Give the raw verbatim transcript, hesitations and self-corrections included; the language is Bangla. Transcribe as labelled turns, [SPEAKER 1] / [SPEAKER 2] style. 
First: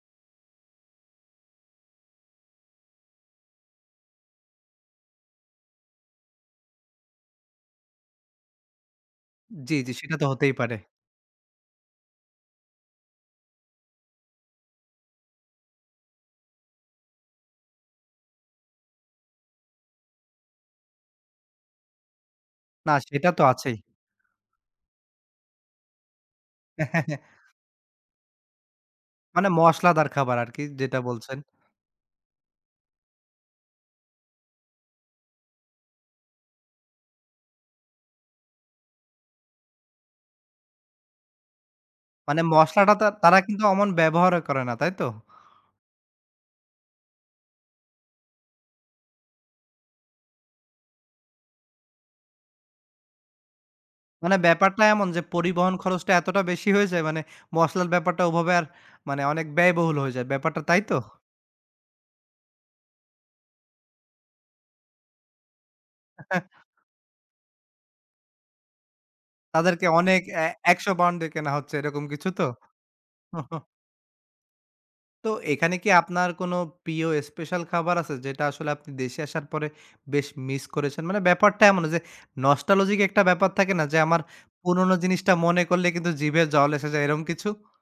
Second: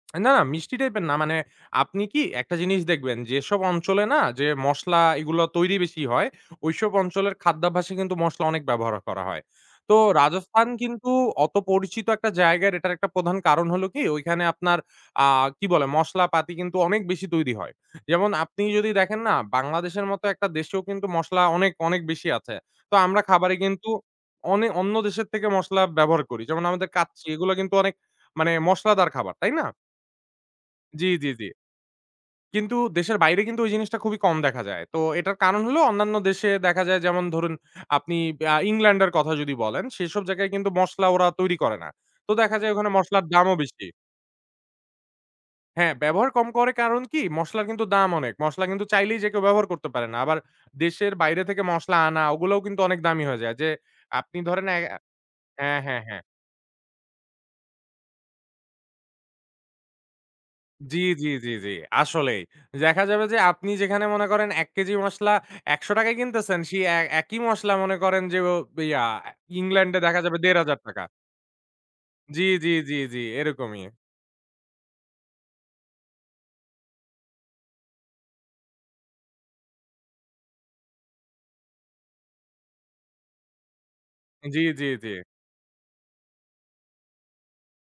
[SPEAKER 1] অ্যা না, মিষ্টি টাইপ এর না। মানে আপনি কি একটা জিনিস দেখবেন, যেসব অঞ্চলে না যে মসলা এগুলা তৈরি বেশি হয় ঐসব অঞ্চলের খাদ্যাভ্যাসে কিন্তু মশলা অনেক ব্যবহার করা হয়।
[SPEAKER 2] জি, জি।
[SPEAKER 1] তো
[SPEAKER 2] সেটা তো হতেই
[SPEAKER 1] রাজস্থান
[SPEAKER 2] পারে।
[SPEAKER 1] কিন্তু অত পরিচিত একটা জায়গার এটার একটা প্রধান কারণ হল কি? ঐখানে আপনার আ কি বলে, মশলা পাতি কিন্তু অনেক বেশি তৈরি হয়। যেমন আপনি যদি দেখেন না বাংলাদেশের মত একটা দেশেও কিন্তু মশলা অনেক, অনেক বেশি আছে।
[SPEAKER 2] না,
[SPEAKER 1] তো আমরা
[SPEAKER 2] সেটা তো
[SPEAKER 1] খাবারে
[SPEAKER 2] আছেই।
[SPEAKER 1] কিন্তু অনে অন্য দেশের থেকে মশলা ব্যবহার করি। যেমন আমাদের কাচ্চি এগুলা কিন্তু অনেক মানে মশলাদার খাবার,
[SPEAKER 2] মানে
[SPEAKER 1] তাই না?
[SPEAKER 2] মশলাদার খাবার আরকি যেটা
[SPEAKER 1] জি, জি,
[SPEAKER 2] বলছেন।
[SPEAKER 1] জি। কিন্তু দেশের বাইরে কিন্তু ওই জিনিসটা খুবই কম দেখা যায়। তো এটার কারণ হল, অন্যান্য দেশে দেখা যায় যেমন ধরুন আপনি ব্যা আ ইংল্যান্ড এর কথা যদি বলেন, সেসব জায়গায় কিন্তু মসলা ওরা তৈরি করে না। তো
[SPEAKER 2] মানে
[SPEAKER 1] দেখা যায় ওখানে
[SPEAKER 2] মশলাটা আর
[SPEAKER 1] মশলার
[SPEAKER 2] তারা
[SPEAKER 1] দামও
[SPEAKER 2] কিন্তু
[SPEAKER 1] বেশি
[SPEAKER 2] অমন ব্যবহারও করে না তাইতো?
[SPEAKER 1] হ্যাঁ, ব্যবহার কম করে কারণ কি মসলার কিন্তু দাম অনেক। মশলা কিন্তু চাইলেই যে কেউ ব্যবহার করতে পারে না। আবার দেশের বাইরে থেকে মসলা আনা ওগুলোও কিন্তু অনেক দামি হয়ে যায়। যে
[SPEAKER 2] মানে
[SPEAKER 1] আপনি ধরেন অ্যা
[SPEAKER 2] ব্যাপারটা এমন যে, পরিবহন
[SPEAKER 1] হ্যাঁ, হ্যাঁ,
[SPEAKER 2] খরচটা
[SPEAKER 1] হ্যাঁ।
[SPEAKER 2] এতটা বেশি হয়ে হয়ে যায়, মানে মসলার ব্যাপারটা ওভাবে আর মানে অনেক ব্যয়বহুল হয়ে যায় ব্যাপারটা তাই
[SPEAKER 1] জি,
[SPEAKER 2] তো?
[SPEAKER 1] জি, জি, জি। আসলেই দেখা যাবে যে আপনি যেখানে মনে করেন এক কেজির মসলা একশো টাকায় কিনতেছেন সেই এ একই মসলা মনে করেন যে ব ইয়া অ্যা
[SPEAKER 2] তাদেরকে
[SPEAKER 1] ইংল্যান্ডে দেখা
[SPEAKER 2] অনেক
[SPEAKER 1] যাবে
[SPEAKER 2] এ
[SPEAKER 1] দেড় হাজার
[SPEAKER 2] একশ
[SPEAKER 1] টাকা।
[SPEAKER 2] পাউন্ডে কেনা হচ্ছে এরকম কিছু
[SPEAKER 1] জি,
[SPEAKER 2] তো?
[SPEAKER 1] জি, জি, জি। এরকমই।
[SPEAKER 2] তো এখানে কি আপনার কোন প্রিয় স্পেশাল খাবার আছে যেটা আসলে আপনি দেশে আসার পরে বেশ মিস করেছেন? মানে ব্যাপারটা এমন যে nostalgic একটা ব্যাপার থাকে না, যে আমার
[SPEAKER 1] জি, জি,
[SPEAKER 2] পুরনো
[SPEAKER 1] জি।
[SPEAKER 2] জিনিসটা মনে করলে কিন্তু জিভে জল এসে যায় এরম কিছু?